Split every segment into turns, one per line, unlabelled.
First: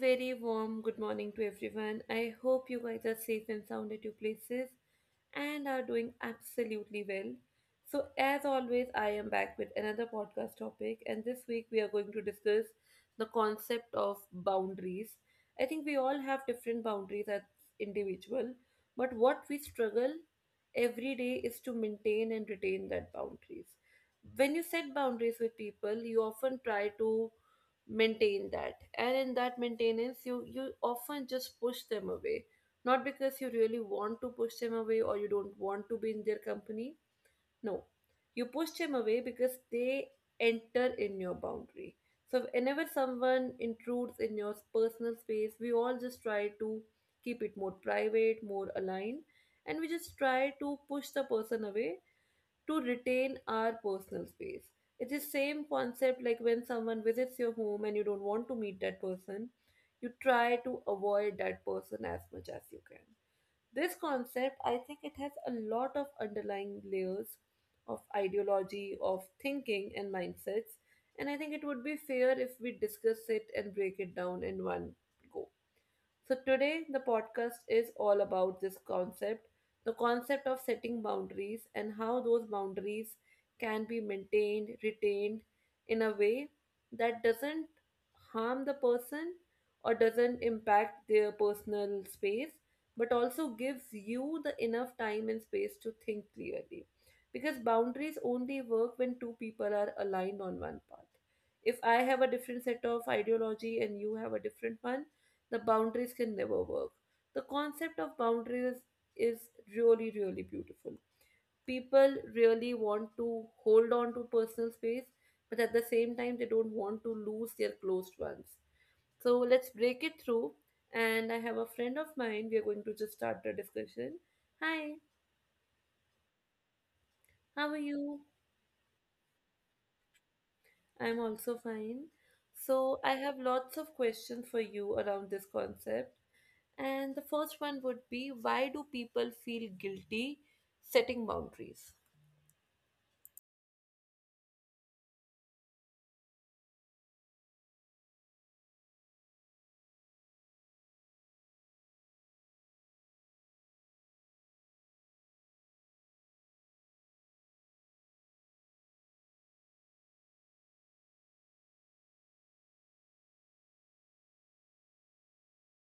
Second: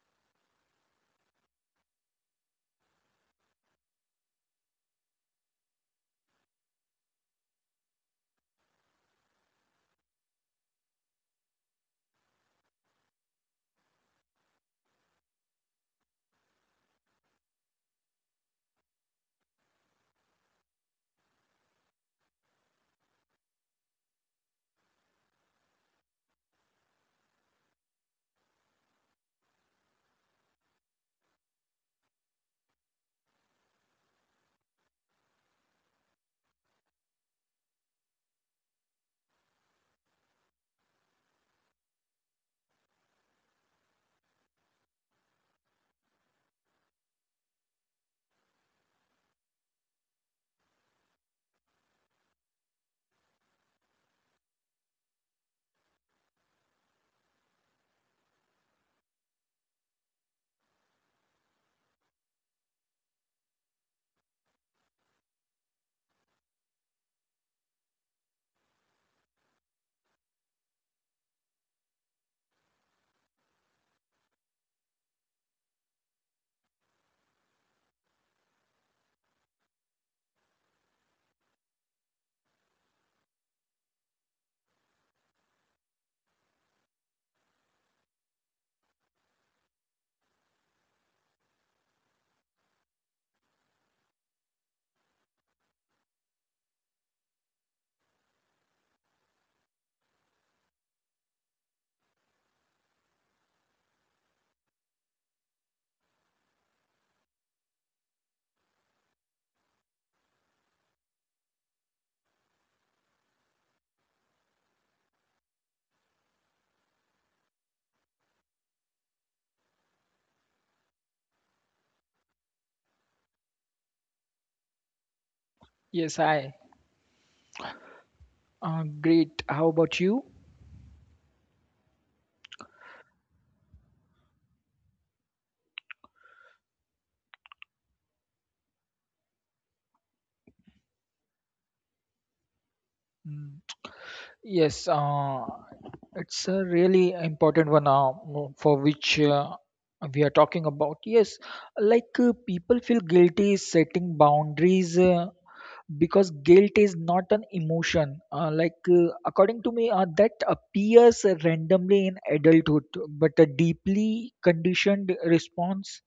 very warm good morning to everyone. I hope you guys are safe and sound at your places and are doing absolutely well. So, as always, I am back with another podcast topic, and this week we are going to discuss the concept of boundaries. I think we all have different boundaries as individual, but what we struggle every day is to maintain and retain that boundaries. When you set boundaries with people, you often try to maintain that, and in that maintenance you often just push them away, not because you really want to push them away or you don't want to be in their company. No, you push them away because they enter in your boundary. So whenever someone intrudes in your personal space, we all just try to keep it more private, more aligned, and we just try to push the person away to retain our personal space. It's the same concept, like when someone visits your home and you don't want to meet that person, you try to avoid that person as much as you can. This concept, I think it has a lot of underlying layers of ideology, of thinking, and mindsets. And I think it would be fair if we discuss it and break it down in one go. So, today the podcast is all about this concept, the concept of setting boundaries and how those boundaries can be maintained, retained in a way that doesn't harm the person or doesn't impact their personal space, but also gives you the enough time and space to think clearly. Because boundaries only work when two people are aligned on one path. If I have a different set of ideology and you have a different one, the boundaries can never work. The concept of boundaries is really, really beautiful. People really want to hold on to personal space, but at the same time, they don't want to lose their closed ones. So let's break it through. And I have a friend of mine. We are going to just start the discussion. Hi,
Yes, I.
how are you?
Great. How about you?
I'm also fine. So I have lots of questions for you around this concept. And the first one would be, why do people feel guilty setting boundaries?
Mm. Yes, it's a really important one for which we are talking about. Yes, people feel guilty setting boundaries. Because guilt is not an emotion. According to me, that appears randomly in adulthood, but a deeply conditioned response,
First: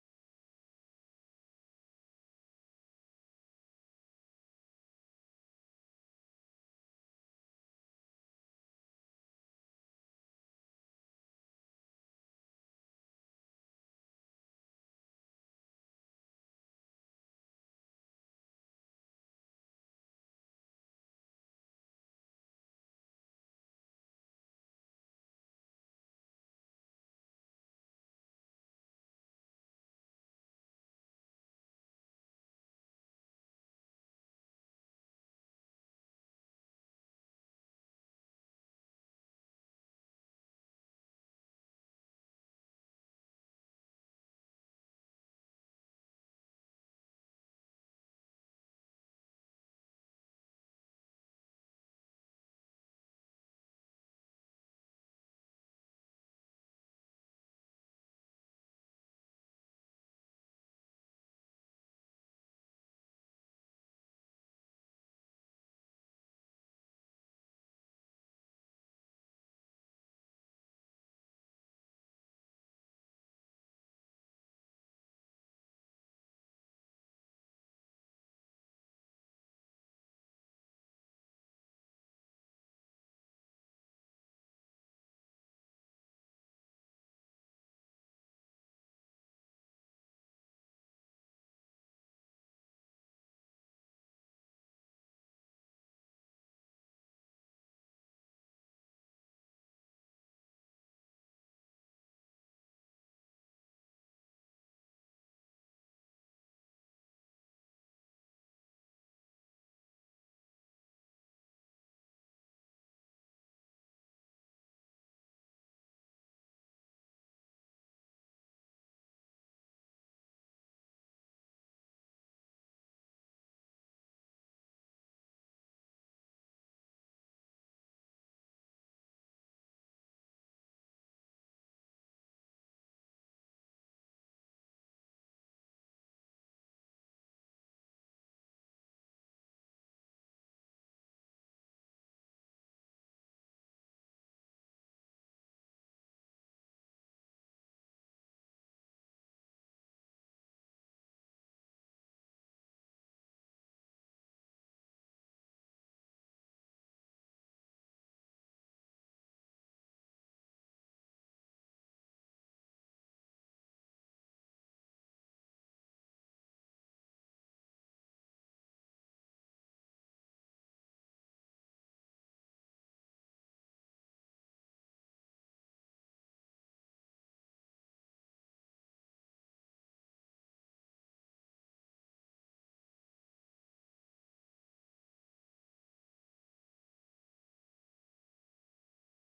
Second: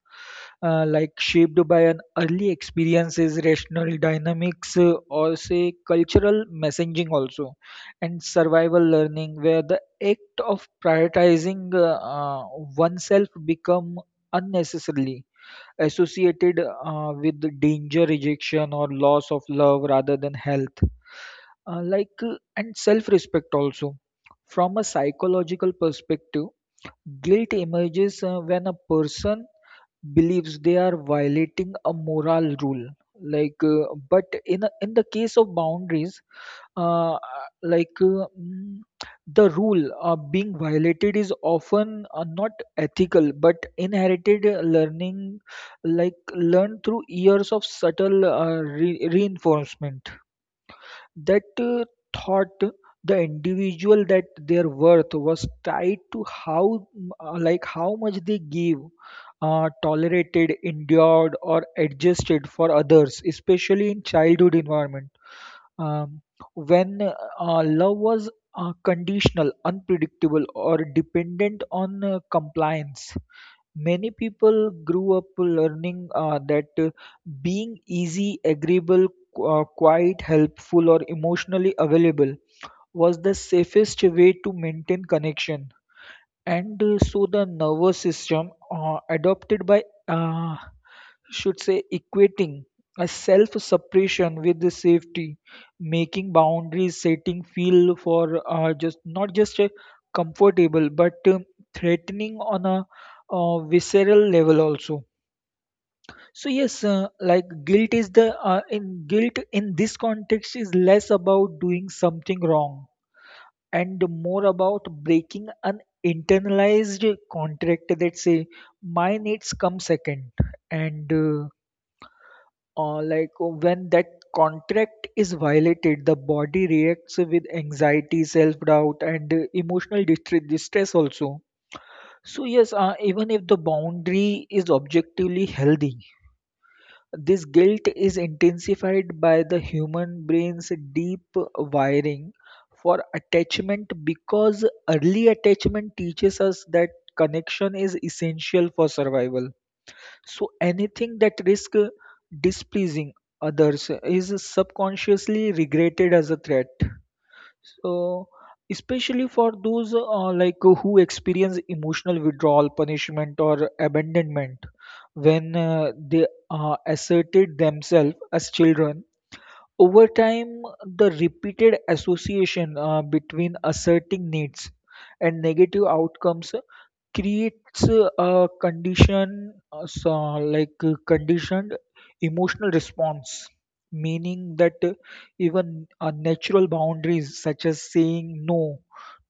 shaped by an early experiences, rational dynamics, or say cultural messaging also, and survival learning, where the act of prioritizing oneself become unnecessarily associated with the danger, rejection, or loss of love rather than health. And self-respect also. From a psychological perspective, guilt emerges when a person believes they are violating a moral rule but in the case of boundaries uh, like uh, mm, the rule being violated is often not ethical but inherited learning, like learned through years of subtle reinforcement that thought the individual that their worth was tied to how how much they gave, tolerated, endured, or adjusted for others, especially in childhood environment, um, when love was conditional, unpredictable, or dependent on compliance. Many people grew up learning that being easy, agreeable, quiet, helpful, or emotionally available was the safest way to maintain connection. And so the nervous system adopted should say, equating a self suppression with the safety, making boundaries setting feel for just not just comfortable but threatening on a visceral level also. So yes, guilt is the in guilt in this context is less about doing something wrong and more about breaking an internalized contract that say my needs come second, and when that contract is violated, the body reacts with anxiety, self-doubt, and emotional distress also. So yes, even if the boundary is objectively healthy, this guilt is intensified by the human brain's deep wiring for attachment, because early attachment teaches us that connection is essential for survival. So anything that risks displeasing others is subconsciously regretted as a threat. So, especially for those who experience emotional withdrawal, punishment, or abandonment when they asserted themselves as children. Over time, the repeated association between asserting needs and negative outcomes creates a conditioned emotional response, meaning that even natural boundaries, such as saying no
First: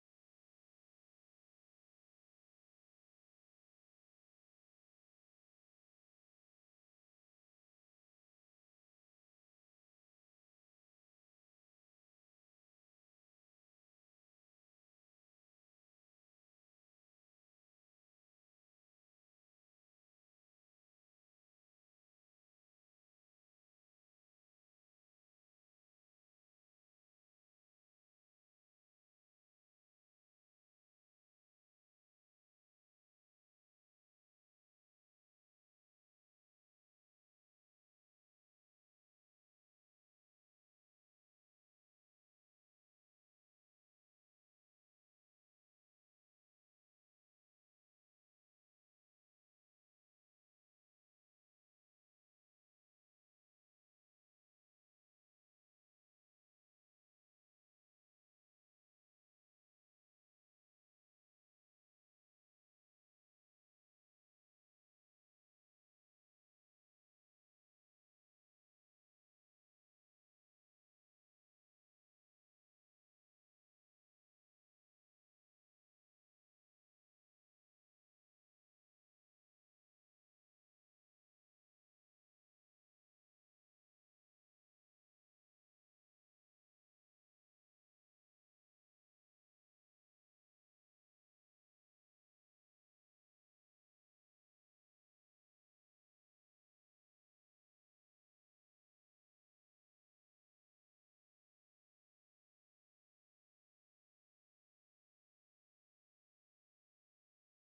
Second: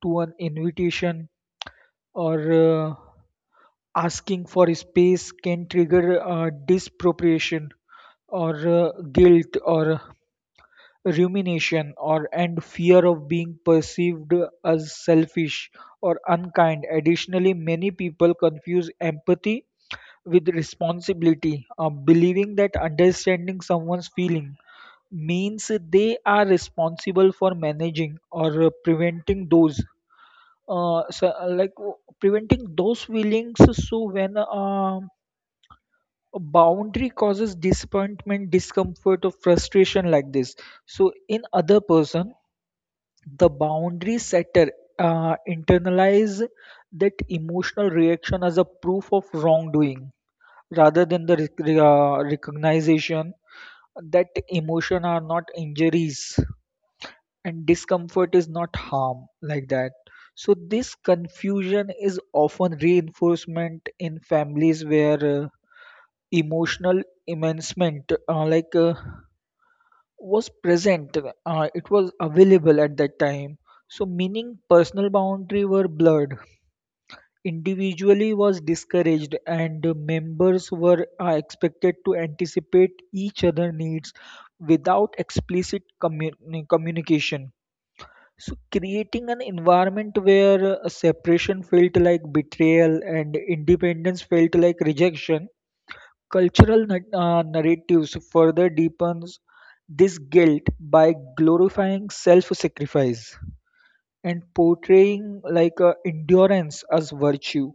to an invitation or asking for space, can trigger disappropriation or guilt or rumination or and fear of being perceived as selfish or unkind. Additionally, many people confuse empathy with responsibility, believing that understanding someone's feeling means they are responsible for managing or preventing those uh, so, uh, like uh, preventing those feelings. So when a boundary causes disappointment, discomfort, or frustration like this, so in other person, the boundary setter internalize that emotional reaction as a proof of wrongdoing rather than the recognition that emotion are not injuries and discomfort is not harm like that. So this confusion is often reinforcement in families where emotional emancement was present. It was available at that time, so meaning personal boundary were blurred, individually was discouraged, and the members were expected to anticipate each other needs without explicit communication, so creating an environment where separation felt like betrayal and independence felt like rejection. Cultural narratives further deepens this guilt by glorifying self-sacrifice and portraying endurance as virtue.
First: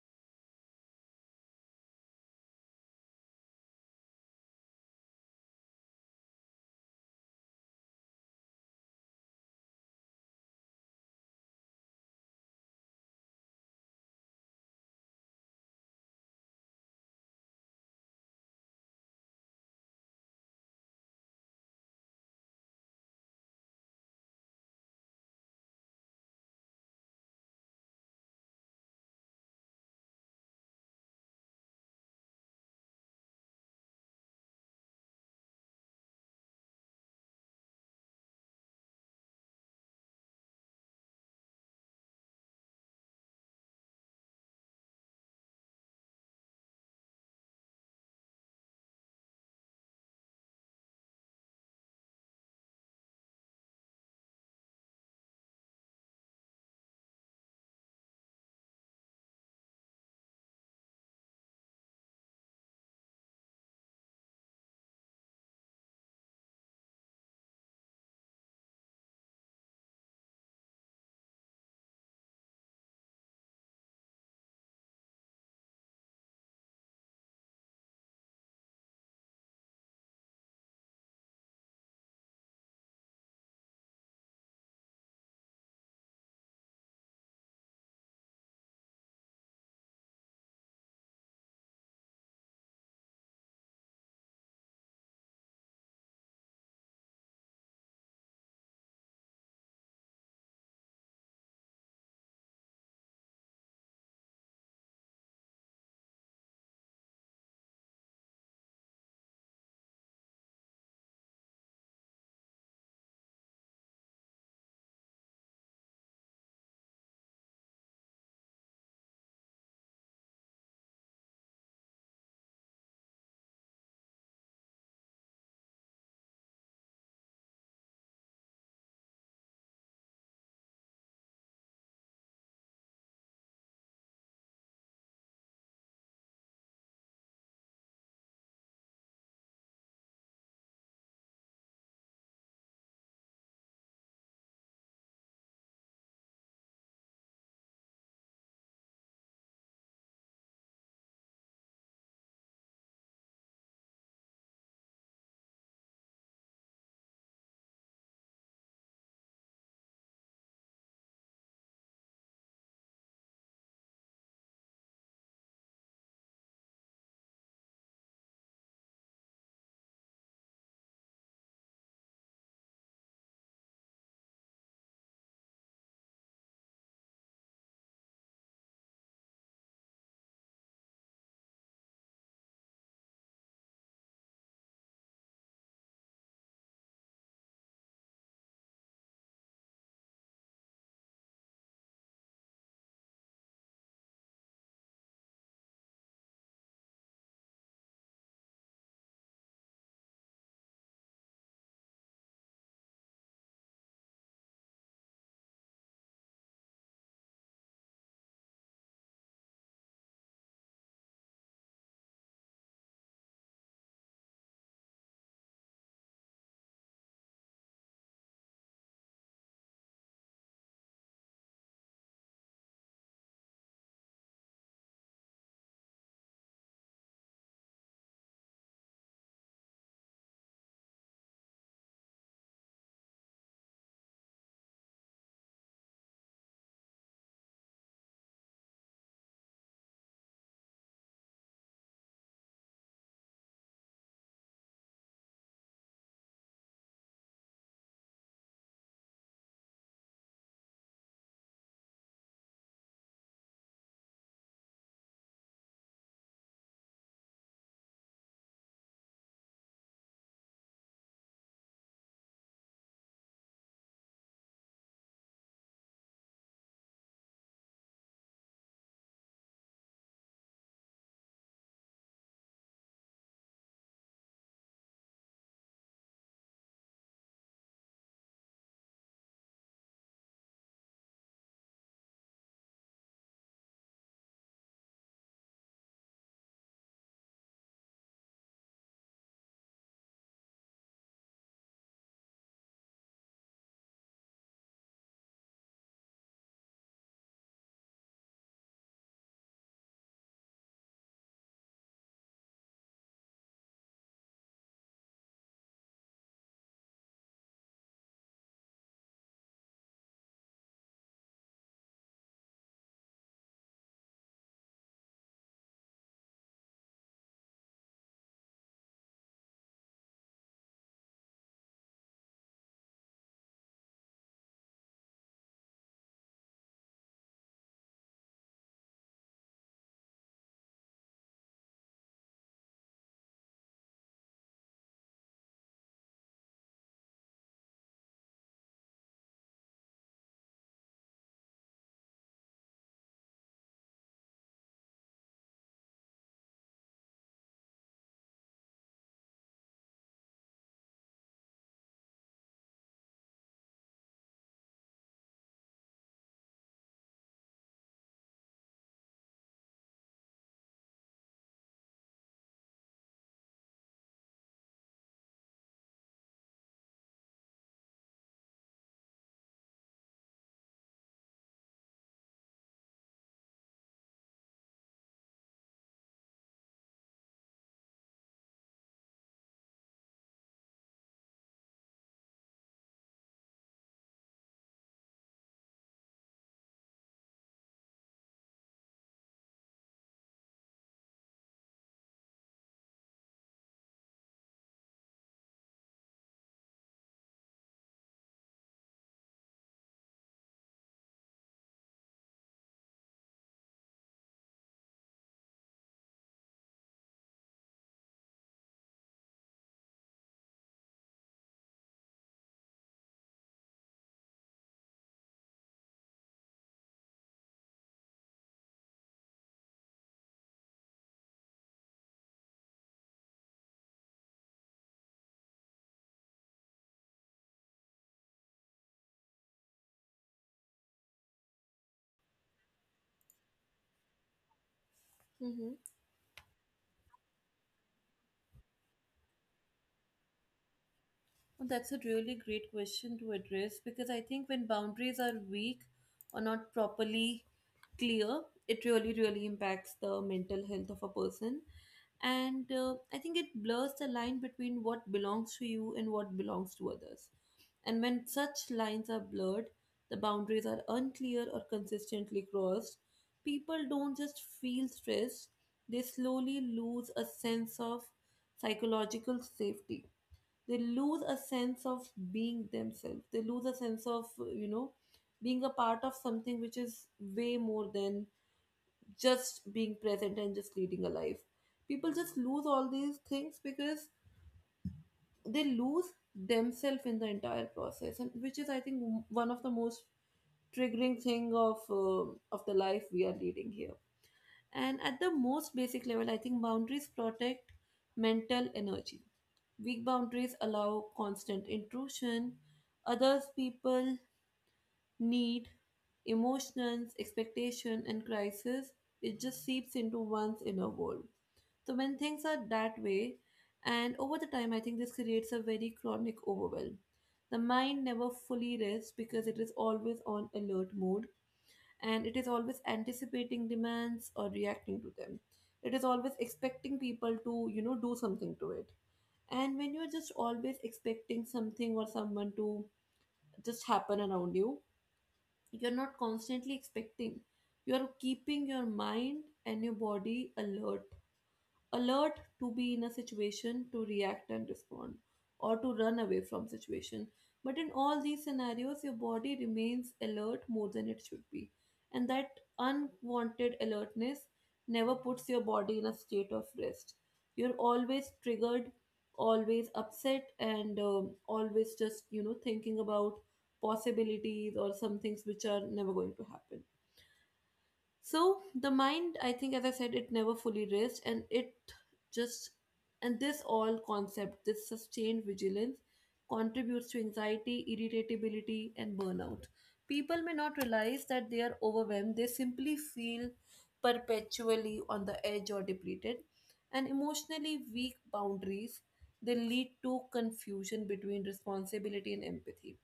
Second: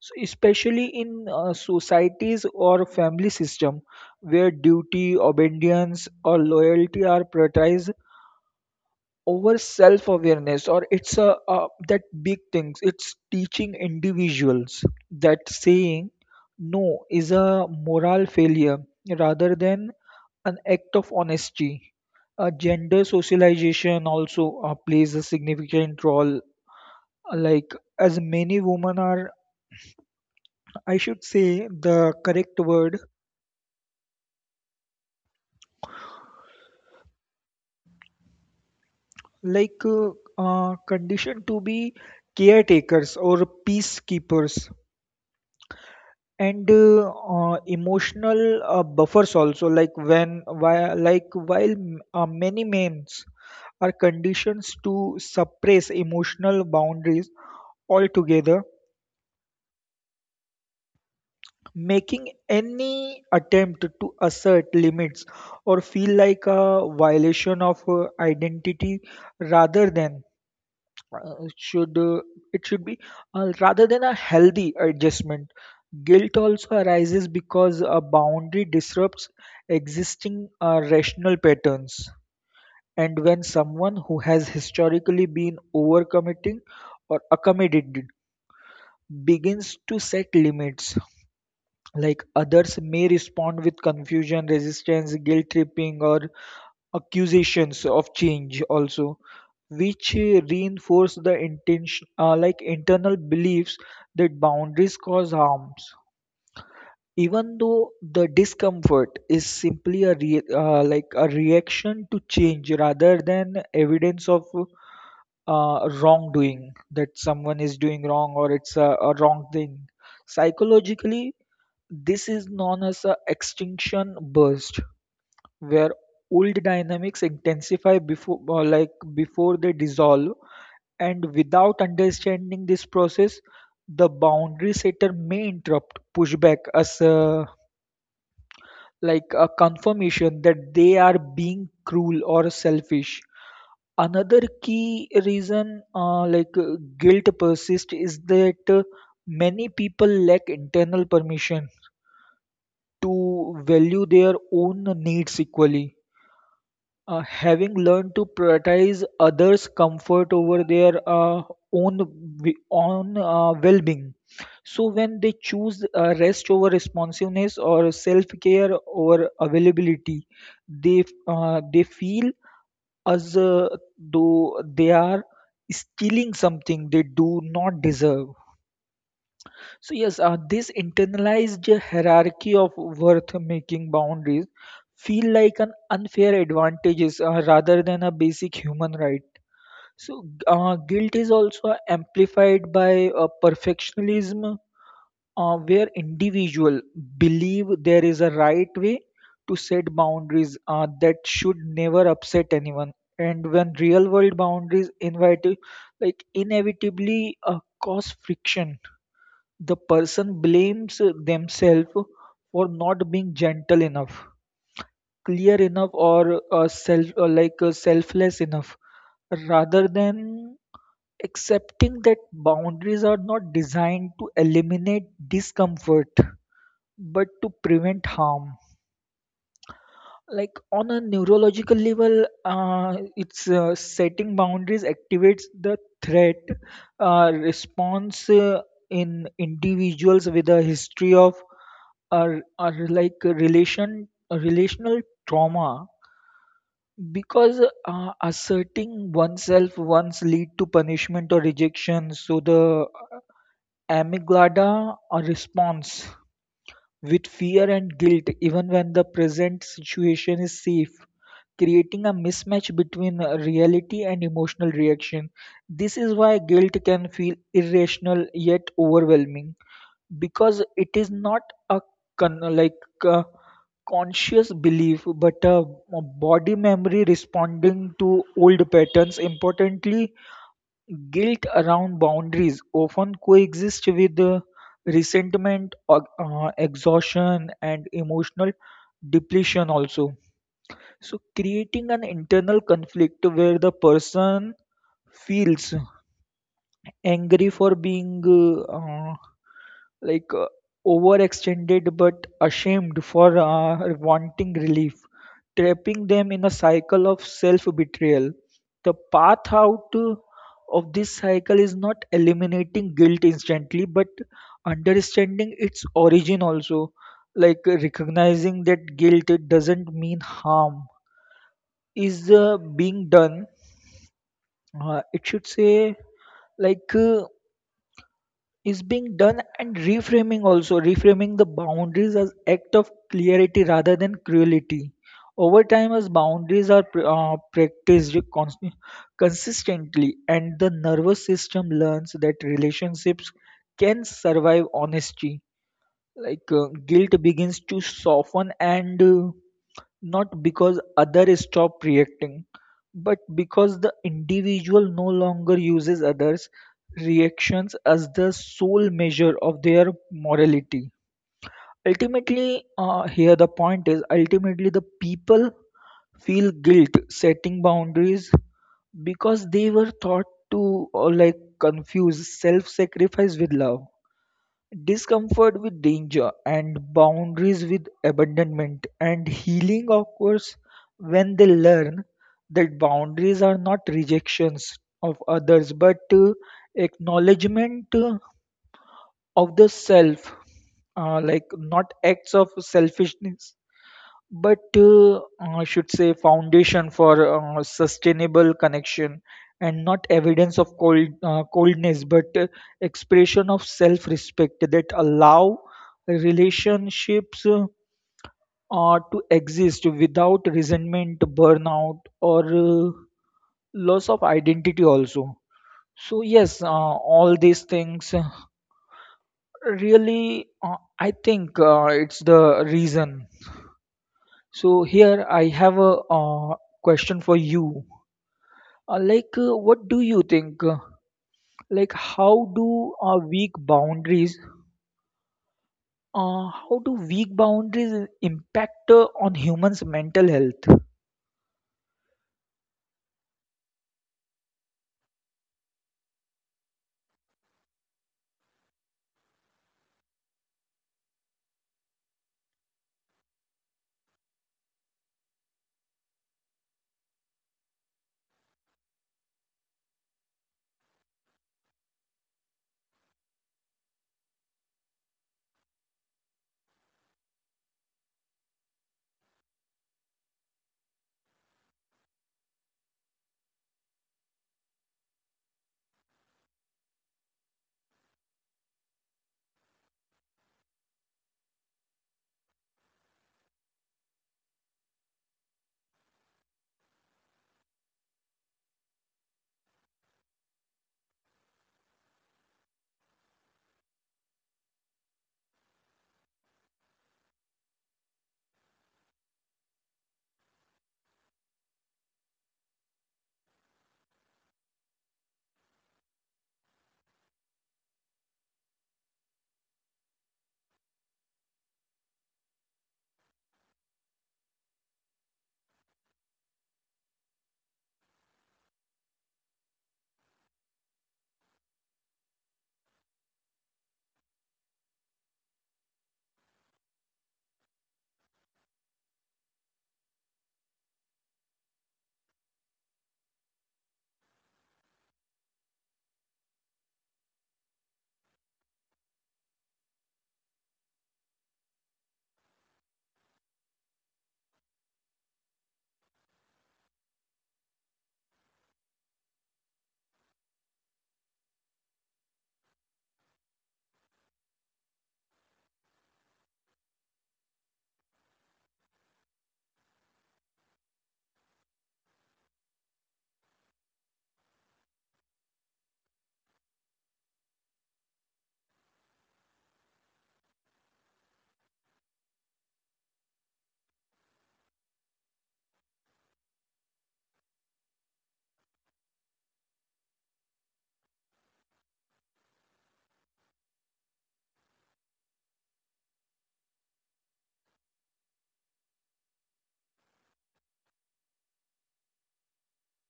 So especially in societies or family system where duty, obedience, or loyalty are prioritized over self awareness, or it's a that big things, it's teaching individuals that saying no is a moral failure rather than an act of honesty. Gender socialization also plays a significant role, like as many women are, I should say the correct word, like uh, conditioned to be caretakers or peacekeepers and emotional buffers also, like when while like while m- many memes are conditions to suppress emotional boundaries altogether, making any attempt to assert limits or feel like a violation of identity rather than should it should be rather than a healthy adjustment. Guilt also arises because a boundary disrupts existing rational patterns, and when someone who has historically been overcommitting or accommodated begins to set limits, like others may respond with confusion, resistance, guilt tripping, or accusations of change also, which reinforce the intention, internal beliefs that boundaries cause harms, even though the discomfort is simply a reaction to change rather than evidence of wrongdoing, that someone is doing wrong or it's a wrong thing. Psychologically, this is known as a extinction burst, where old dynamics intensify before before they dissolve. And without understanding this process, the boundary setter may interrupt, push back as a confirmation that they are being cruel or selfish. Another key reason, guilt persists, is that many people lack internal permission to value their own needs equally, having learned to prioritize others' comfort over their own own well-being. So when they choose rest over responsiveness or self-care over availability, they feel as though they are stealing something they do not deserve. So yes, this internalized hierarchy of worth making boundaries feel like an unfair advantages rather than a basic human right. So guilt is also amplified by perfectionism, where individual believe there is a right way to set boundaries that should never upset anyone. And when real world boundaries invite, like inevitably cause friction, the person blames themselves for not being gentle enough, clear enough, or selfless enough, rather than accepting that boundaries are not designed to eliminate discomfort but to prevent harm. Like on a neurological level, it's setting boundaries activates the threat response in individuals with a history of are like a relation a relational trauma, because asserting oneself once lead to punishment or rejection, so the amygdala responds with fear and guilt even when the present situation is safe, creating a mismatch between reality and emotional reaction. This is why guilt can feel irrational yet overwhelming, because it is not a con- like uh, conscious belief but a body memory responding to old patterns. Importantly, guilt around boundaries often coexist with resentment or exhaustion and emotional depletion also, so creating an internal conflict where the person feels angry for being like uh, overextended but ashamed for wanting relief, trapping them in a cycle of self betrayal. The path out of this cycle is not eliminating guilt instantly but understanding its origin also, recognizing that guilt it doesn't mean harm is being done. It should say like Is being done, and reframing also, reframing the boundaries as act of clarity rather than cruelty. Over time, as boundaries are practiced consistently and the nervous system learns that relationships can survive honesty, guilt begins to soften, and not because others stop reacting but because the individual no longer uses others reactions as the sole measure of their morality. Ultimately, here the point is ultimately the people feel guilt setting boundaries because they were taught to confuse self sacrifice with love, discomfort with danger, and boundaries with abandonment. And healing occurs when they learn that boundaries are not rejections of others but acknowledgement of the self, not acts of selfishness but, I should say, foundation for sustainable connection, and not evidence of coldness, but expression of self-respect that allow relationships to exist without resentment, burnout, or uh, loss of identity also. So yes, all these things really, I think it's the reason. So here I have a question for you. What do you think? Like, how do weak boundaries?
Mm-hmm.
How do weak boundaries impact on humans' mental health?
Well, that's a really great question to address because I think when boundaries are weak or not properly clear, it really, really impacts the mental health of a person. And I think it blurs the line between what belongs to you and what belongs to others. And when such lines are blurred, the boundaries are unclear or consistently crossed, people don't just feel stressed, they slowly lose a sense of psychological safety. They lose a sense of being themselves. They lose a sense of, you know, being a part of something which is way more than just being present and just leading a life. People just lose all these things because they lose themselves in the entire process, and which is, I think, one of the most triggering thing of the life we are leading here. And at the most basic level, I think boundaries protect mental energy. Weak boundaries allow constant intrusion: others people need, emotions, expectation, and crisis, it just seeps into one's inner world. So when things are that way, and over the time, I think this creates a very chronic overwhelm. The mind never fully rests because it is always on alert mode and it is always anticipating demands or reacting to them. It is always expecting people to do something to it. And when you're just always expecting something or someone to just happen around you, you're not constantly expecting. You're keeping your mind and your body alert to be in a situation to react and respond or to run away from situation. But in all these scenarios your body remains alert more than it should be, and that unwanted alertness never puts your body in a state of rest. You're always triggered, always upset, and always just thinking about possibilities or some things which are never going to happen. So the mind, I think, as I said, it never fully rests, and it just and this all concept, this sustained vigilance, contributes to anxiety, irritability, and burnout. People may not realize that they are overwhelmed; they simply feel perpetually on the edge or depleted, and emotionally weak boundaries. They lead to confusion between responsibility and empathy.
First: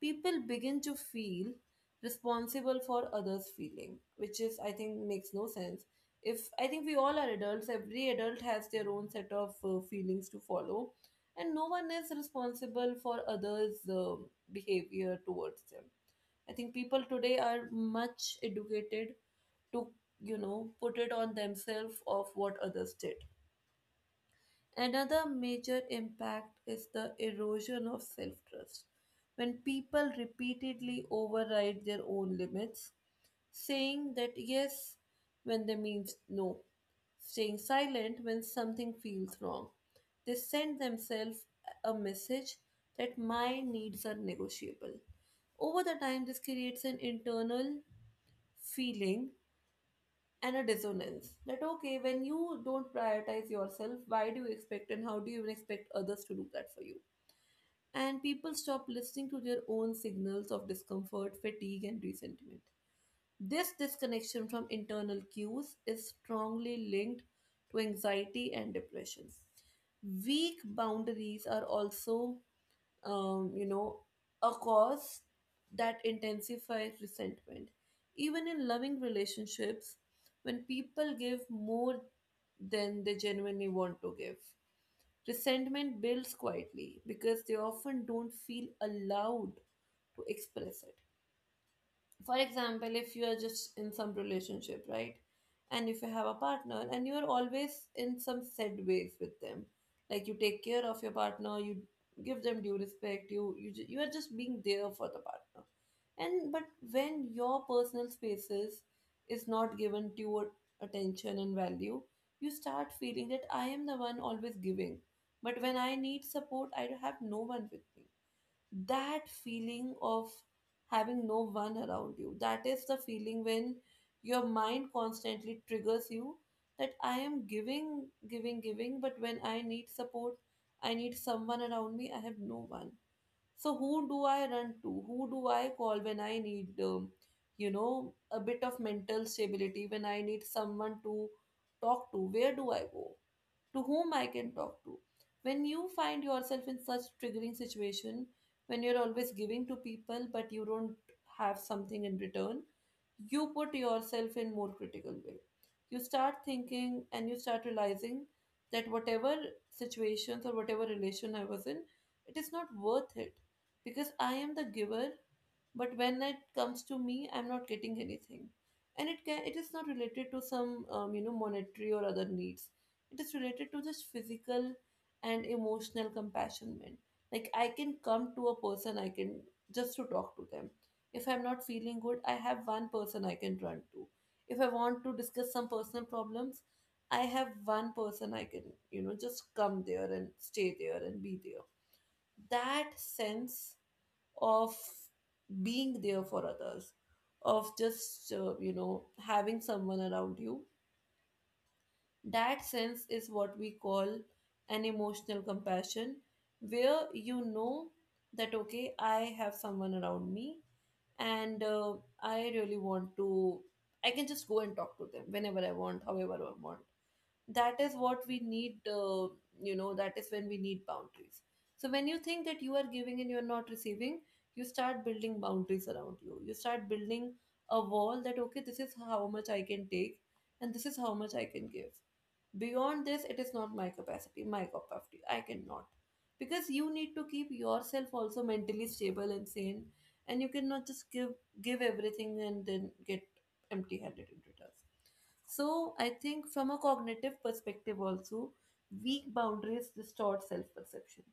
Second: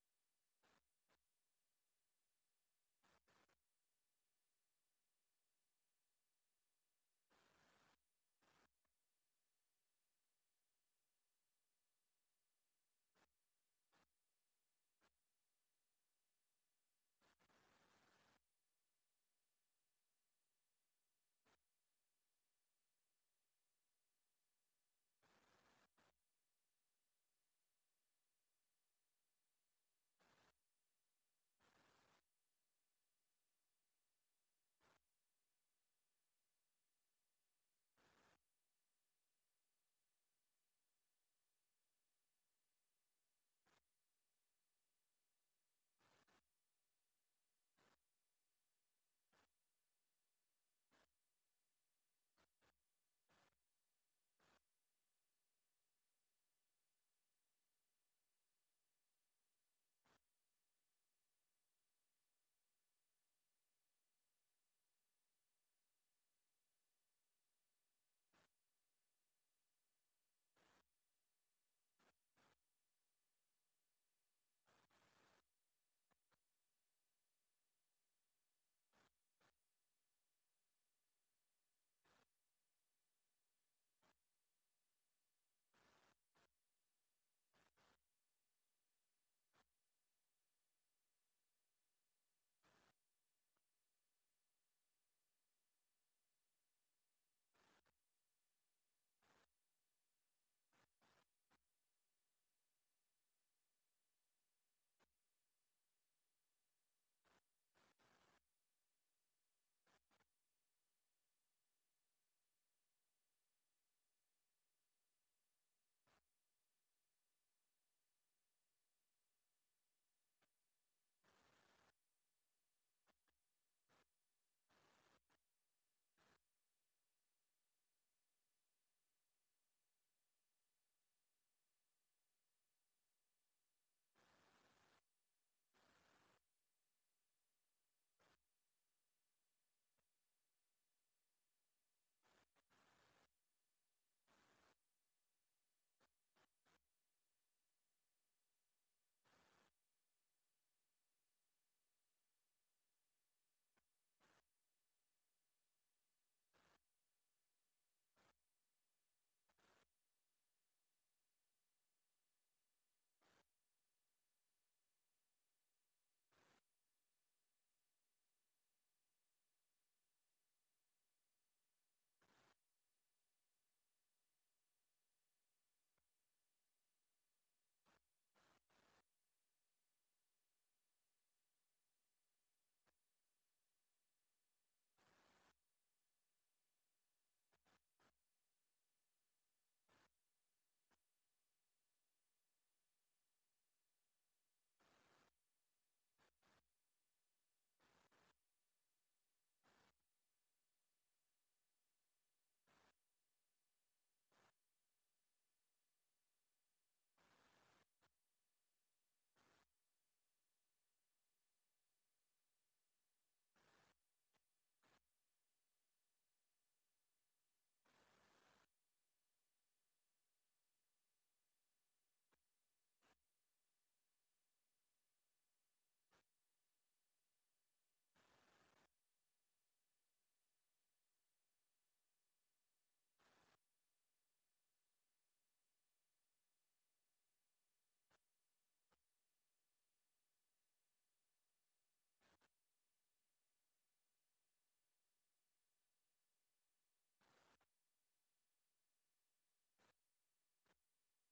People begin to feel responsible for others' feeling, which is, I think, makes no sense. If I think we all are adults, every adult has their own set of feelings to follow, and no one is responsible for others' behavior towards them. I think people today are much educated to, you know, put it on themselves of what others did. Another major impact is the erosion of self trust. When people repeatedly override their own limits, saying that yes when they means no, staying silent when something feels wrong, they send themselves a message that my needs are negotiable. Over the time, this creates an internal feeling and a dissonance that, okay, when you don't prioritize yourself, why do you expect and how do you even expect others to do that for you? And people stop listening to their own signals of discomfort, fatigue, and resentment. This disconnection from internal cues is strongly linked to anxiety and depression. Weak boundaries are also um, you know, a cause that intensifies resentment. Even in loving relationships, when people give more than they genuinely want to give, resentment builds quietly because they often don't feel allowed to express it. For example, if you are just in some relationship, right, and if you have a partner and you are always in some said ways with them, like you take care of your partner, you give them due respect, you are just being there for the partner. And but when your personal spaces is not given due attention and value, you start feeling that I am the one always giving, but when I need support I have no one with me. That feeling of having no one around you, that is the feeling when your mind constantly triggers you that I am giving, giving, giving, but when I need support, I need someone around me, I have no one. So who do I run to, who do I call when I need a bit of mental stability, when I need someone to talk to, where do I go, to whom I can talk to? When you find yourself in such triggering situation, when you're always giving to people but you don't have something in return, you put yourself in more critical way. You start thinking and you start realizing that whatever situations or whatever relation I was in, it is not worth it because I am the giver, but when it comes to me, I'm not getting anything. And it is not related to some monetary or other needs, it is related to just physical and emotional compassionment. Like, I can come to a person, I can just to talk to them. If I'm not feeling good, I have one person I can run to. If I want to discuss some personal problems, I have one person I can just come there and stay there and be there. That sense of being there for others, of just having someone around you, that sense is what we call an emotional compassion, where you know that, okay, I have someone around me, and I really want to, I can just go and talk to them whenever I want, however I want. That is what we need, that is when we need boundaries. So when you think that you are giving and you're not receiving, you start building boundaries around you. You start building a wall that, okay, this is how much I can take and this is how much I can give. Beyond this, it is not my capacity, my cup of tea. I cannot. Because you need to keep yourself also mentally stable and sane, and you cannot just give everything and then get empty handed into task. So I think from a cognitive perspective also, weak boundaries distort self-perception.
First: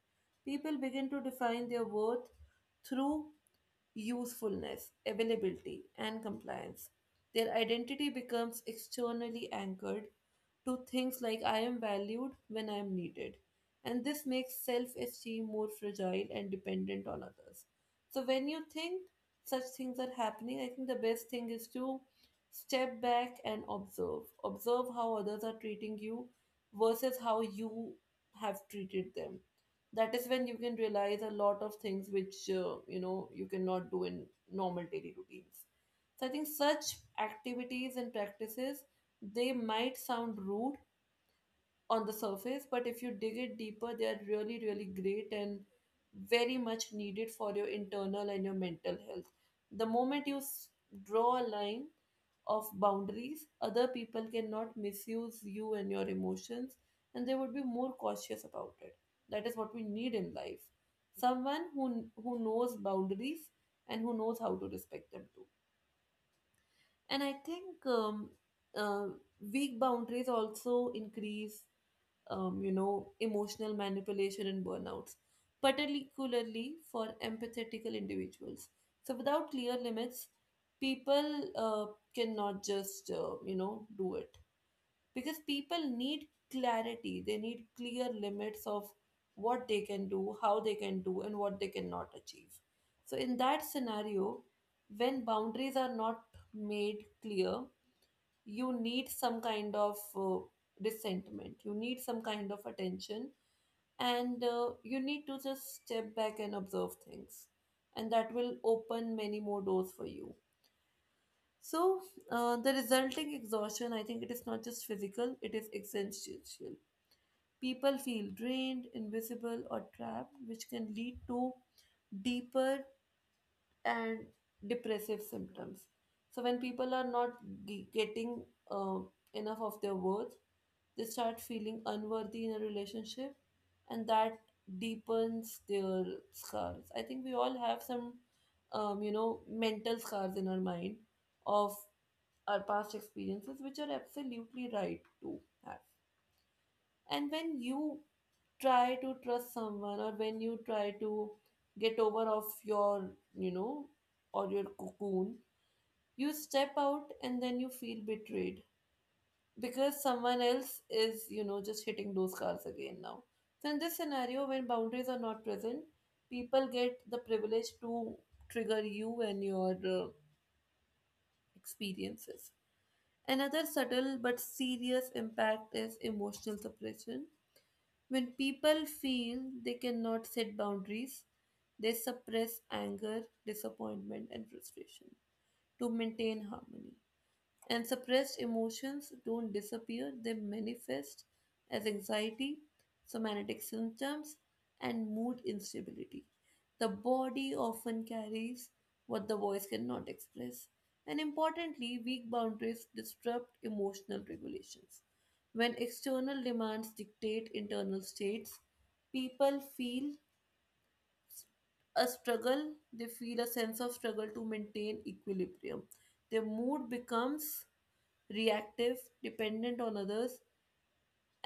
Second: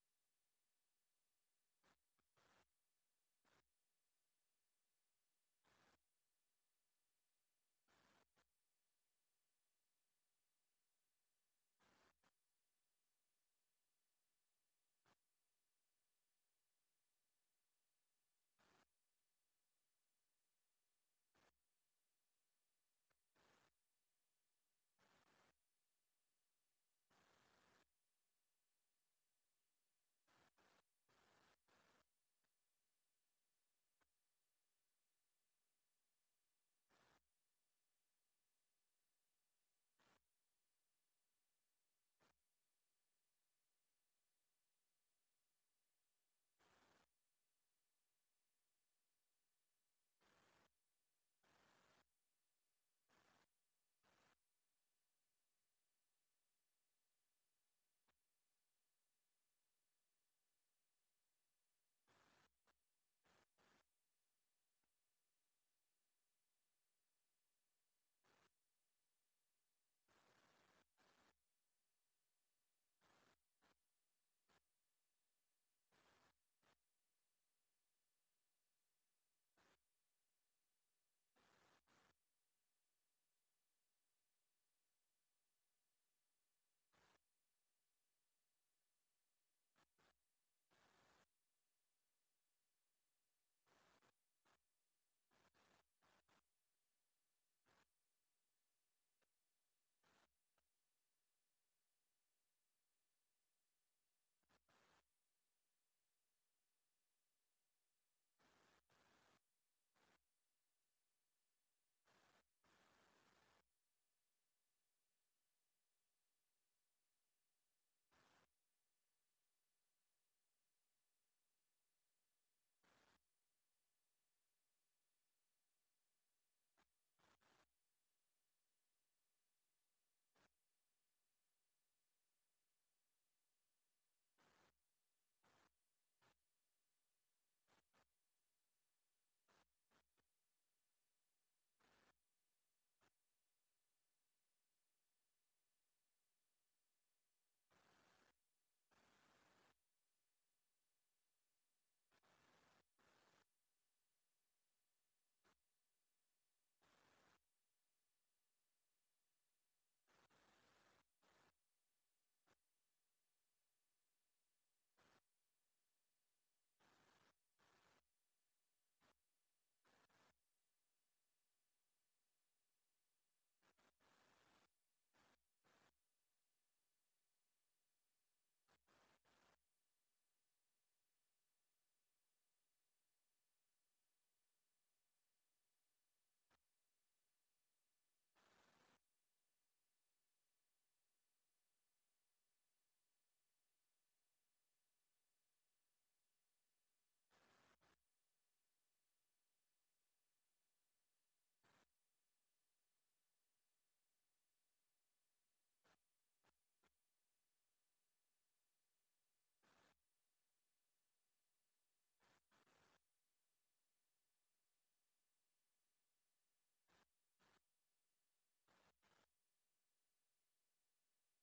People begin to define their worth through usefulness, availability, and compliance. Their identity becomes externally anchored to things like I am valued when I am needed. And this makes self esteem more fragile and dependent on others. So, when you think such things are happening, I think the best thing is to step back and observe. Observe how others are treating you versus how you have treated them. That is when you can realize a lot of things which you cannot do in normal daily routines. So I think such activities and practices, they might sound rude on the surface, but if you dig it deeper, they are really really great and very much needed for your internal and your mental health. The moment you draw a line of boundaries, other people cannot misuse you and your emotions, and they would be more cautious about it. That is what we need in life, someone who knows boundaries and who knows how to respect them too. And I think uh, weak boundaries also increase, emotional manipulation and burnouts, particularly for empathetical individuals. So without clear limits, people cannot just, do it, because people need clarity, they need clear limits of what they can do, how they can do, and what they cannot achieve. So in that scenario, when boundaries are not made clear, you need some kind of resentment, you need some kind of attention, and you need to just step back and observe things, and that will open many more doors for you. So the resulting exhaustion, I think it is not just physical, it is existential. People feel drained, invisible, or trapped, which can lead to deeper and depressive symptoms. So when people are not getting uh, enough of their worth, they start feeling unworthy in a relationship, and that deepens their scars. I think we all have some, mental scars in our mind of our past experiences, which are absolutely right to have. And when you try to trust someone, or when you try to get over of your, you know, or your cocoon, you step out and then you feel betrayed because someone else is, you know, just hitting those cars again now. So in this scenario, when boundaries are not present, people get the privilege to trigger you and your experiences. Another subtle but serious impact is emotional suppression. When people feel they cannot set boundaries, they suppress anger, disappointment, and frustration to maintain harmony. And suppressed emotions don't disappear, they manifest as anxiety, somatic symptoms, and mood instability. The body often carries what the voice cannot express. And importantly, weak boundaries disrupt emotional regulations. When external demands dictate internal states, people feel they feel a sense of struggle to maintain equilibrium. Their mood becomes reactive, dependent on others,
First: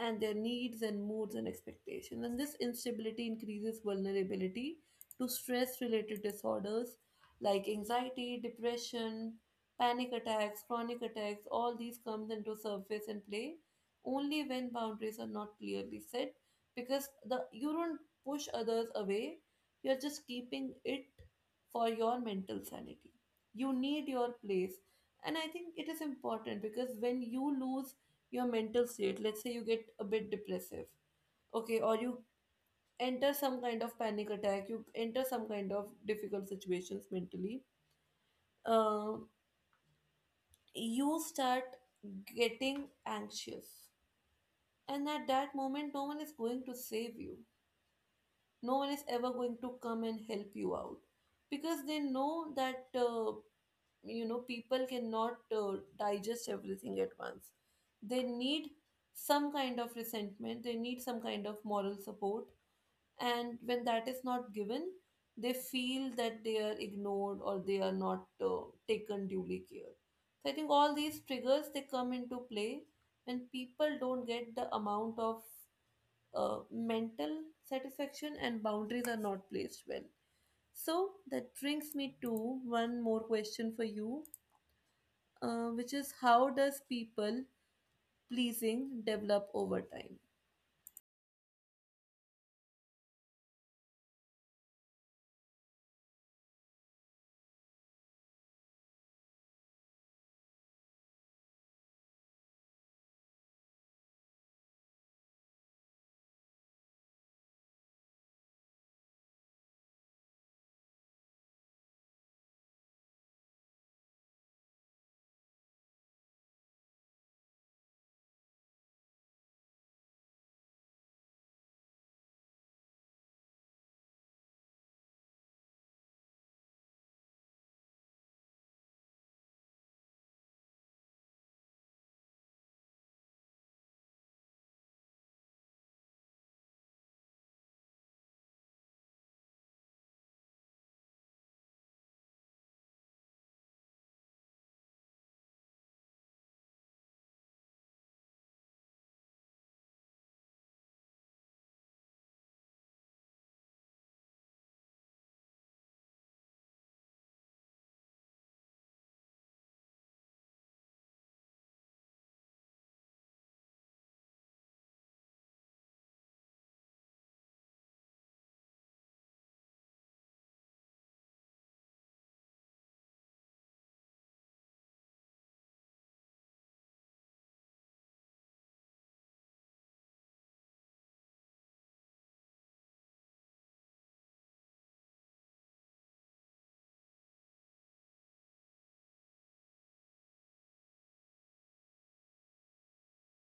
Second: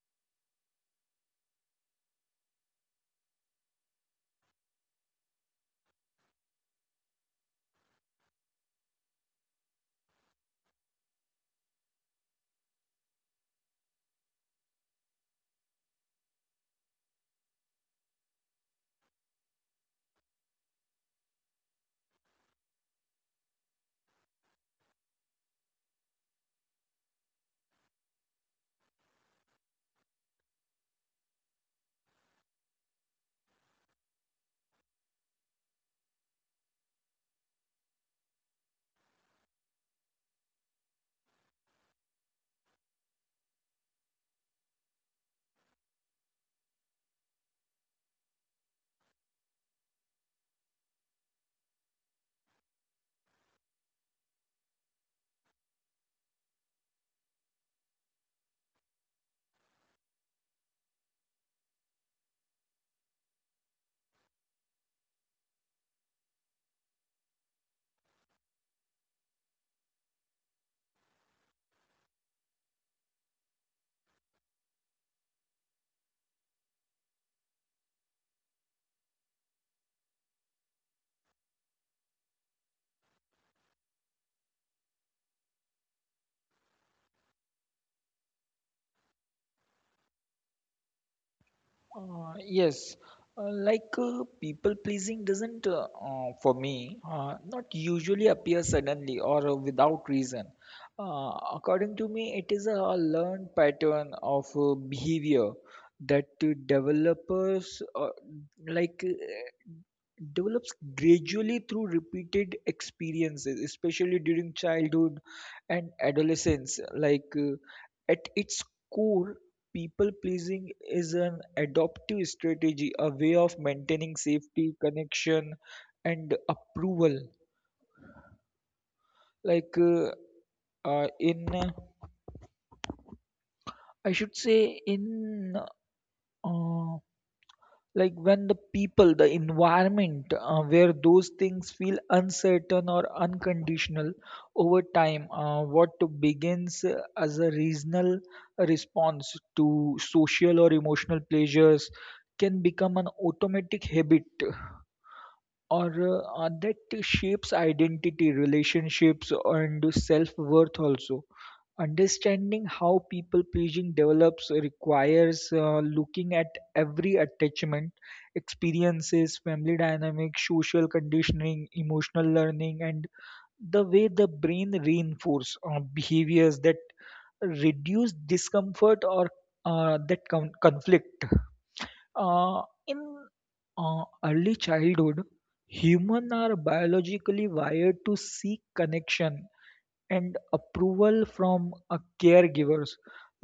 and their needs and moods and expectations. And this instability increases vulnerability to stress related disorders like anxiety, depression, panic attacks, chronic attacks. All these comes into surface and play only when boundaries are not clearly set, because the you don't push others away, you're just keeping it for your mental sanity. You need your place. And I think it is important, because when you lose your mental state, let's say you get a bit depressive, okay, or you enter some kind of panic attack, you enter some kind of difficult situations mentally, um, you start getting anxious. And at that moment, no one is going to save you. No one is ever going to come and help you out because they know that, people cannot digest everything at once. They need some kind of resentment, they need some kind of moral support, and when that is not given, they feel that they are ignored, or they are not taken duly care. So I think all these triggers, they come into play when people don't get the amount of mental satisfaction and boundaries are not placed well. So that brings me to one more question for you, which is how does people pleasing develop over time.
Yes, people pleasing doesn't, for me, not usually appear suddenly or without reason. According to me, it is a learned pattern of behavior that developers like develops gradually through repeated experiences, especially during childhood and adolescence. At its core, people-pleasing is an adaptive strategy, a way of maintaining safety, connection, and approval. Like uh, uh, in, uh, I should say in, uh, when the people, the environment where those things feel uncertain or unconditional. Over time, what begins as a reasonable response to social or emotional pleasures can become an automatic habit or that shapes identity, relationships, and self worth also. Understanding how people pleasing develops requires looking at every attachment, experiences, family dynamics, social conditioning, emotional learning, and the way the brain reinforce behaviors that reduce discomfort or that conflict. In early childhood, humans are biologically wired to seek connection and approval from a caregivers.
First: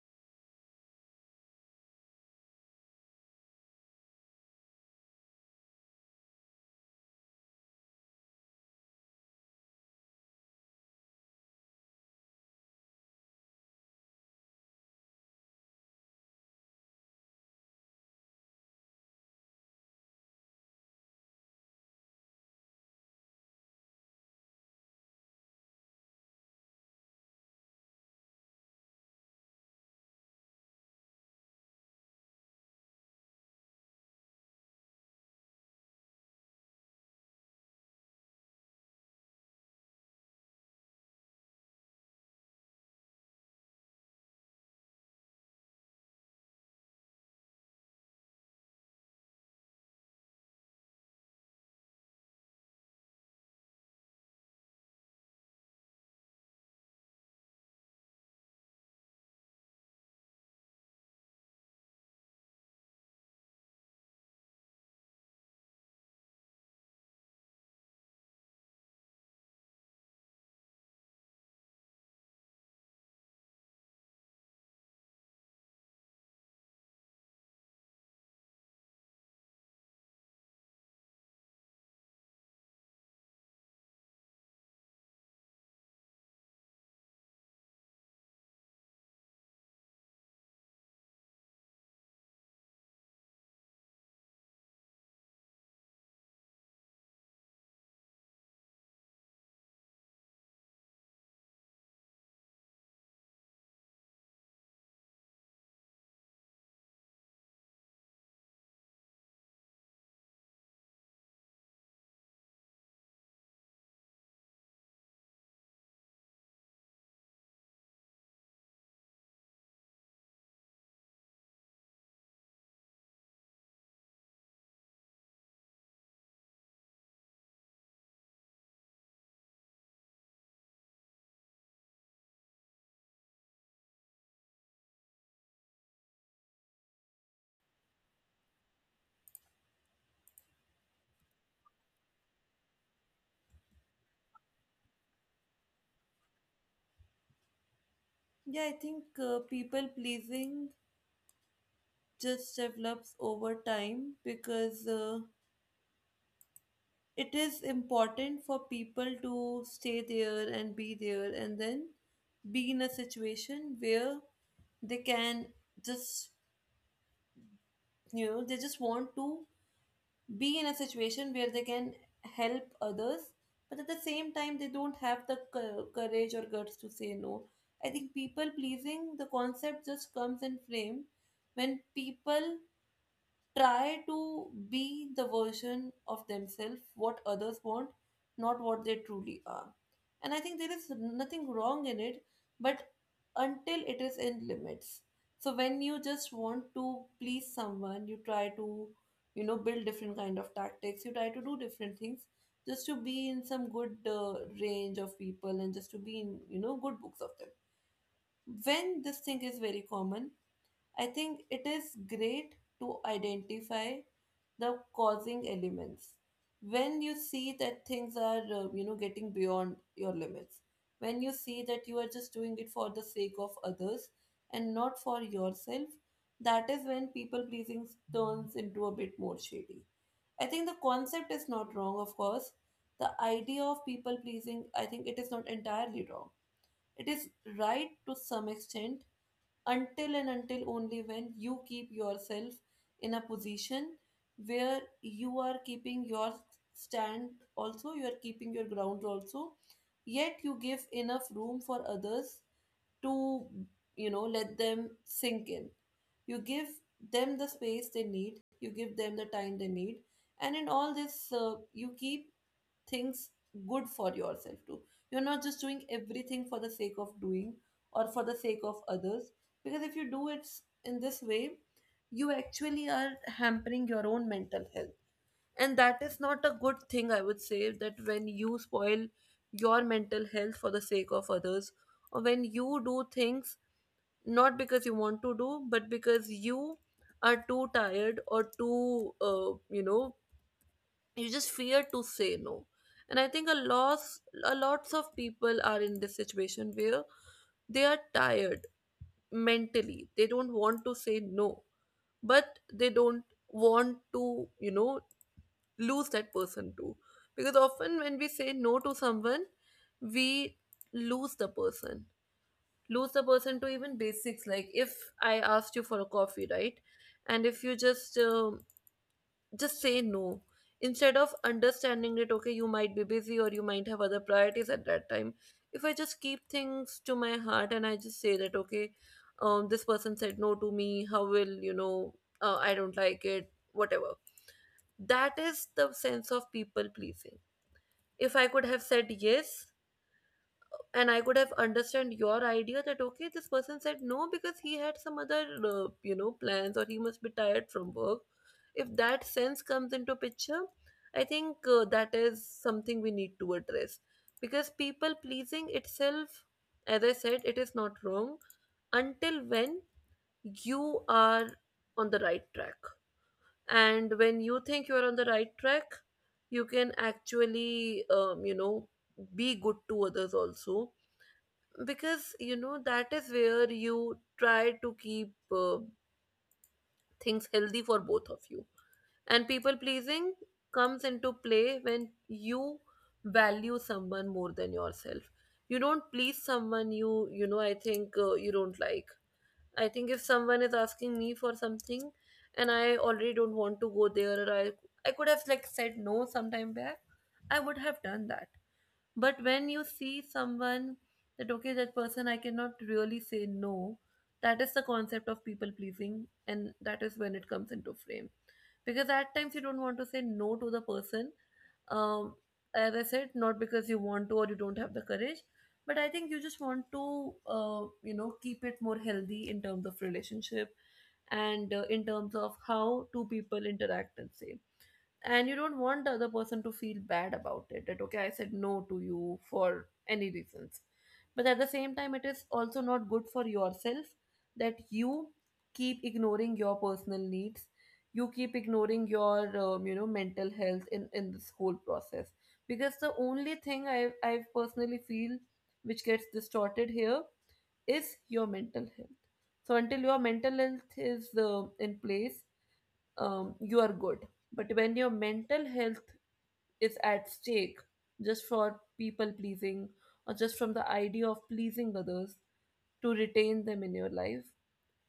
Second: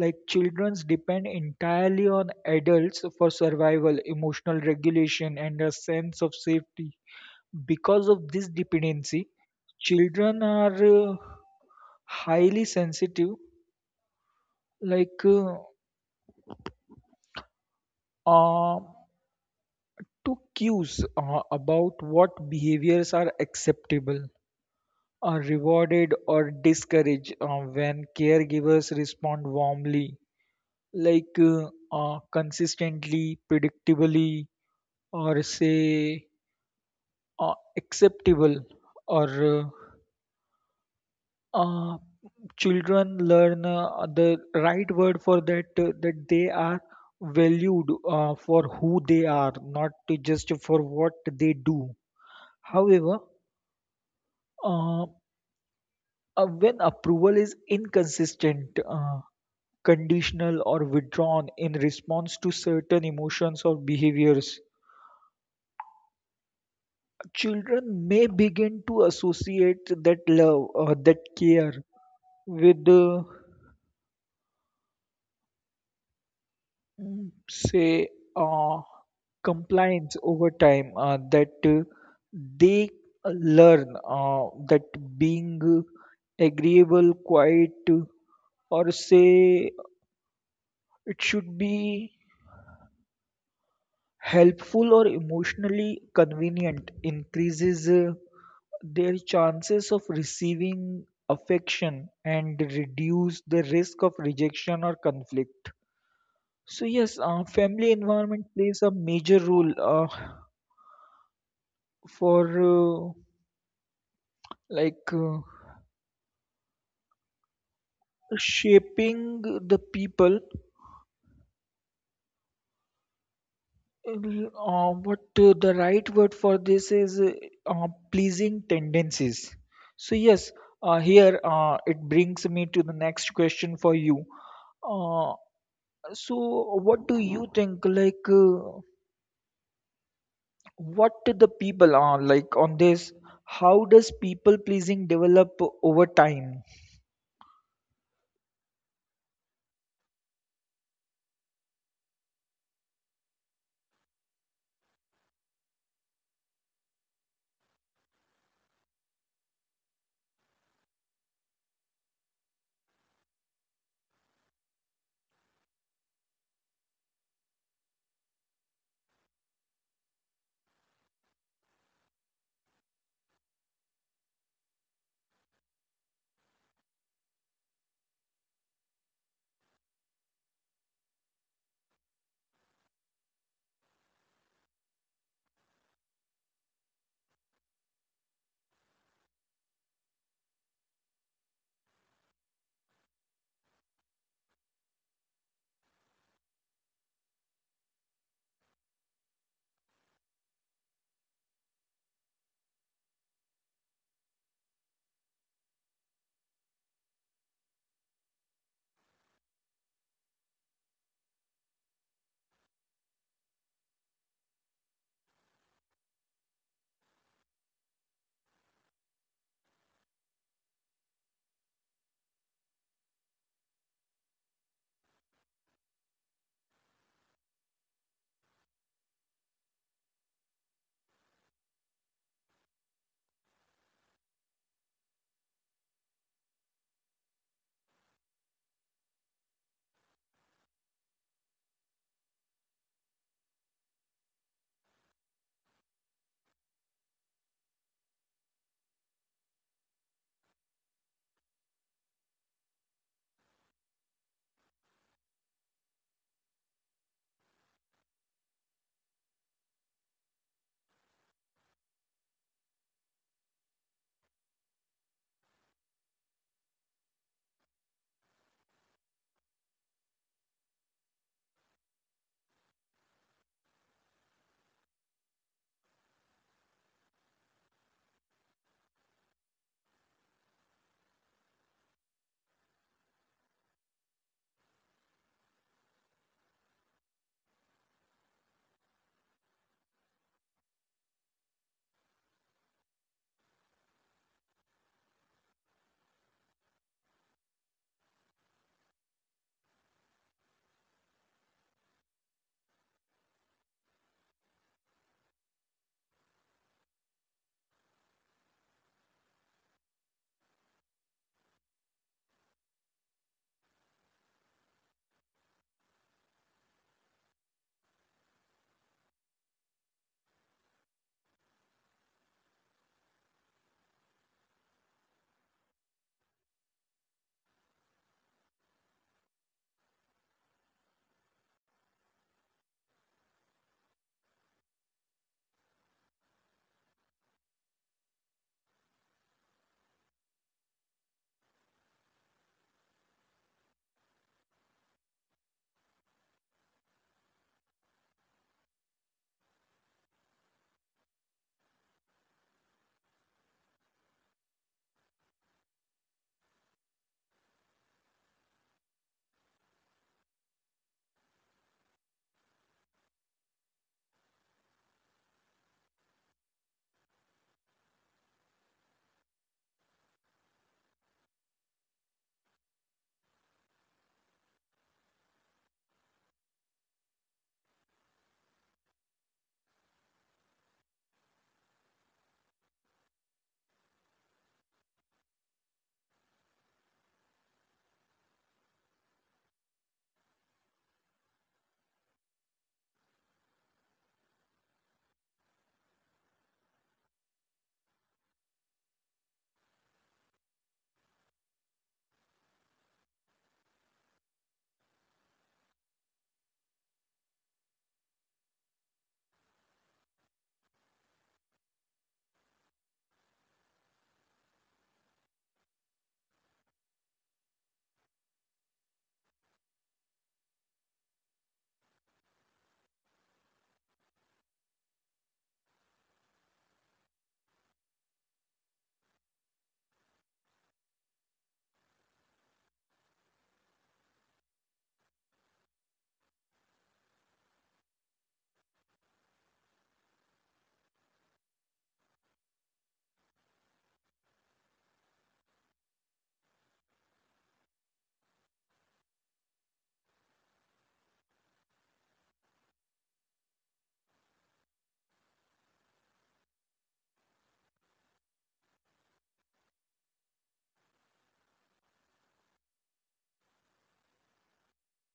Like children depend entirely on adults for survival, emotional regulation, and a sense of safety. Because of this dependency, children are highly sensitive, like uh, uh, to cues about what behaviors are acceptable, are rewarded or discouraged. When caregivers respond warmly, consistently, predictably, or say acceptable, or uh, uh, children learn, the right word for that, that they are valued for who they are, not to just for what they do. However, uh, when approval is inconsistent, conditional, or withdrawn in response to certain emotions or behaviors, children may begin to associate that love or that care with, mm, say, uh, compliance. Over time, that they learn that being agreeable, quiet, or say, it should be helpful or emotionally convenient, increases their chances of receiving affection and reduce the risk of rejection or conflict. So yes, family environment plays a major role for like shaping the people, Uh, what the right word for this is, pleasing tendencies. So yes, here it brings me to the next question for you. Uh, So, what do you think? What the people are like on this? How does people pleasing develop over time?
Yeah, I think people pleasing just develops over time, because it is important for people to stay there and be there, and then be in a situation where they can just, you know, they just want to be in a situation where they can help others, but at the same time, they don't have the courage or guts to say no. I think people pleasing, the concept just comes in frame when people try to be the version of themselves what others want, not what they truly are. And I think there is nothing wrong in it, but until it is in limits. So when you just want to please someone, you try to, you know, build different kind of tactics, you try to do different things just to be in some good range of people, and just to be in, you know, good books of them. When this thing is very common, I think it is great to identify the causing elements. When you see that things are, getting beyond your limits, when you see that you are just doing it for the sake of others and not for yourself, that is when people pleasing turns into a bit more shady. I think the concept is not wrong, of course. The idea of people pleasing, I think it is not entirely wrong. It is right to some extent, until and until only when you keep yourself in a position where you are keeping your stand also, you are keeping your ground also, yet you give enough room for others to, you know, let them sink in. You give them the space they need, you give them the time they need, and in all this, you keep things good for yourself too. You're not just doing everything for the sake of doing or for the sake of others. Because if you do it in this way, you actually are hampering your own mental health. And that is not a good thing, I would say, that when you spoil your mental health for the sake of others, or when you do things not because you want to do, but because you are too tired or too, you just fear to say no. And I think a lots of people are in this situation where they are tired mentally, they don't want to say no, but they don't want to, you know, lose that person too. Because often when we say no to someone, we lose the person, lose the person to even basics. Like, if I asked you for a coffee, right, and if you just say no, instead of understanding it, okay, you might be busy or you might have other priorities at that time, if I just keep things to my heart and I just say that, okay, this person said no to me, how will you know, I don't like it, whatever, that is the sense of people pleasing. If I could have said yes, and I could have understand your idea that okay, this person said no because he had some other, plans, or he must be tired from work. If that sense comes into picture, I think that is something we need to address, because people pleasing itself, as I said, it is not wrong until when you are on the right track. And when you think you are on the right track, you can actually, be good to others also, because you know that is where you try to keep things healthy for both of you. And people pleasing comes into play when you value someone more than yourself. You don't please someone, you know I think, you don't like, I think if someone is asking me for something and I already don't want to go there, or I could have like said no sometime back, I would have done that. But when you see someone that, okay, that person, I cannot really say no, that is the concept of people pleasing, and that is when it comes into frame. Because at times you don't want to say no to the person, um, as I said, not because you want to or you don't have the courage, but I think you just want to, keep it more healthy in terms of relationship and in terms of how two people interact and say. And you don't want the other person to feel bad about it, that okay, I said no to you for any reasons. But at the same time, it is also not good for yourself, that you keep ignoring your personal needs, you keep ignoring your, mental health in this whole process. Because the only thing I personally feel which gets distorted here is your mental health. So until your mental health is in place, you are good. But when your mental health is at stake just for people pleasing, or just from the idea of pleasing others to retain them in your life,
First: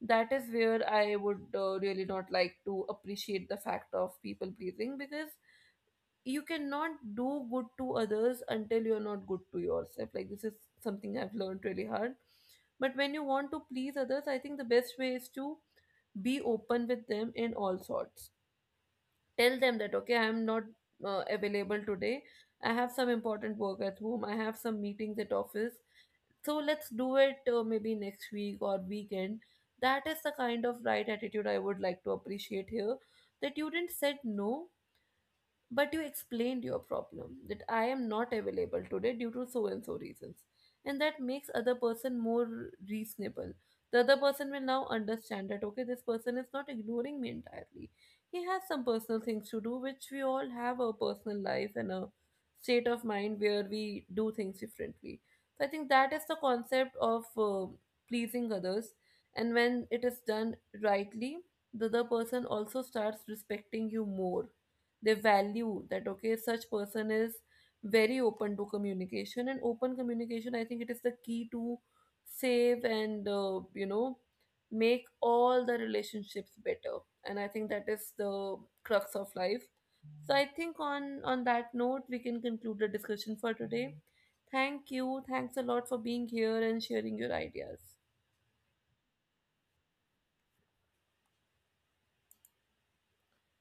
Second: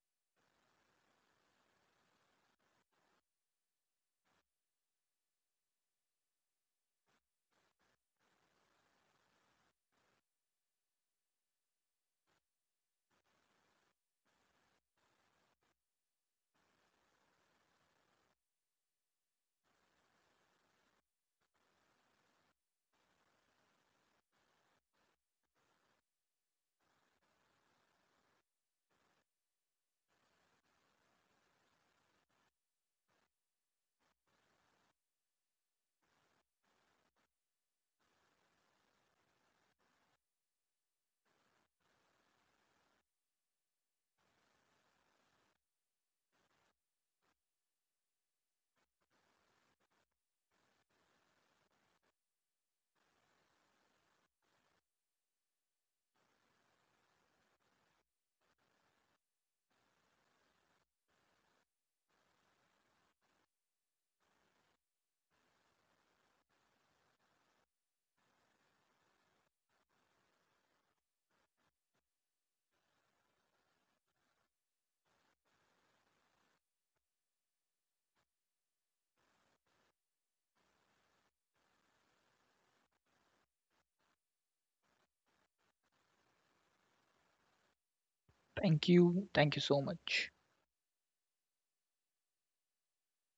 that is where I would really not like to appreciate the fact of people pleasing. Because you cannot do good to others until you're not good to yourself. Like, this is something I've learned really hard. But when you want to please others, I think the best way is to be open with them in all sorts. Tell them that okay, I'm not available today, I have some important work at home, I have some meetings at office, so let's do it, maybe next week or weekend. That is the kind of right attitude I would like to appreciate here, that you didn't said no, but you explained your problem, that I am not available today due to so and so reasons. And that makes other person more reasonable. The other person will now understand that okay, this person is not ignoring me entirely. He has some personal things to do, which we all have a personal life and a state of mind where we do things differently. So I think that is the concept of pleasing others. And when it is done rightly, the other person also starts respecting you more. They value that okay, such person is very open to communication, and open communication, I think it is the key to save and, make all the relationships better. And I think that is the crux of life. So I think on that note, we can conclude the discussion for today. Thank you, thanks a lot for being here and sharing your ideas.
Thank you. Thank you so much.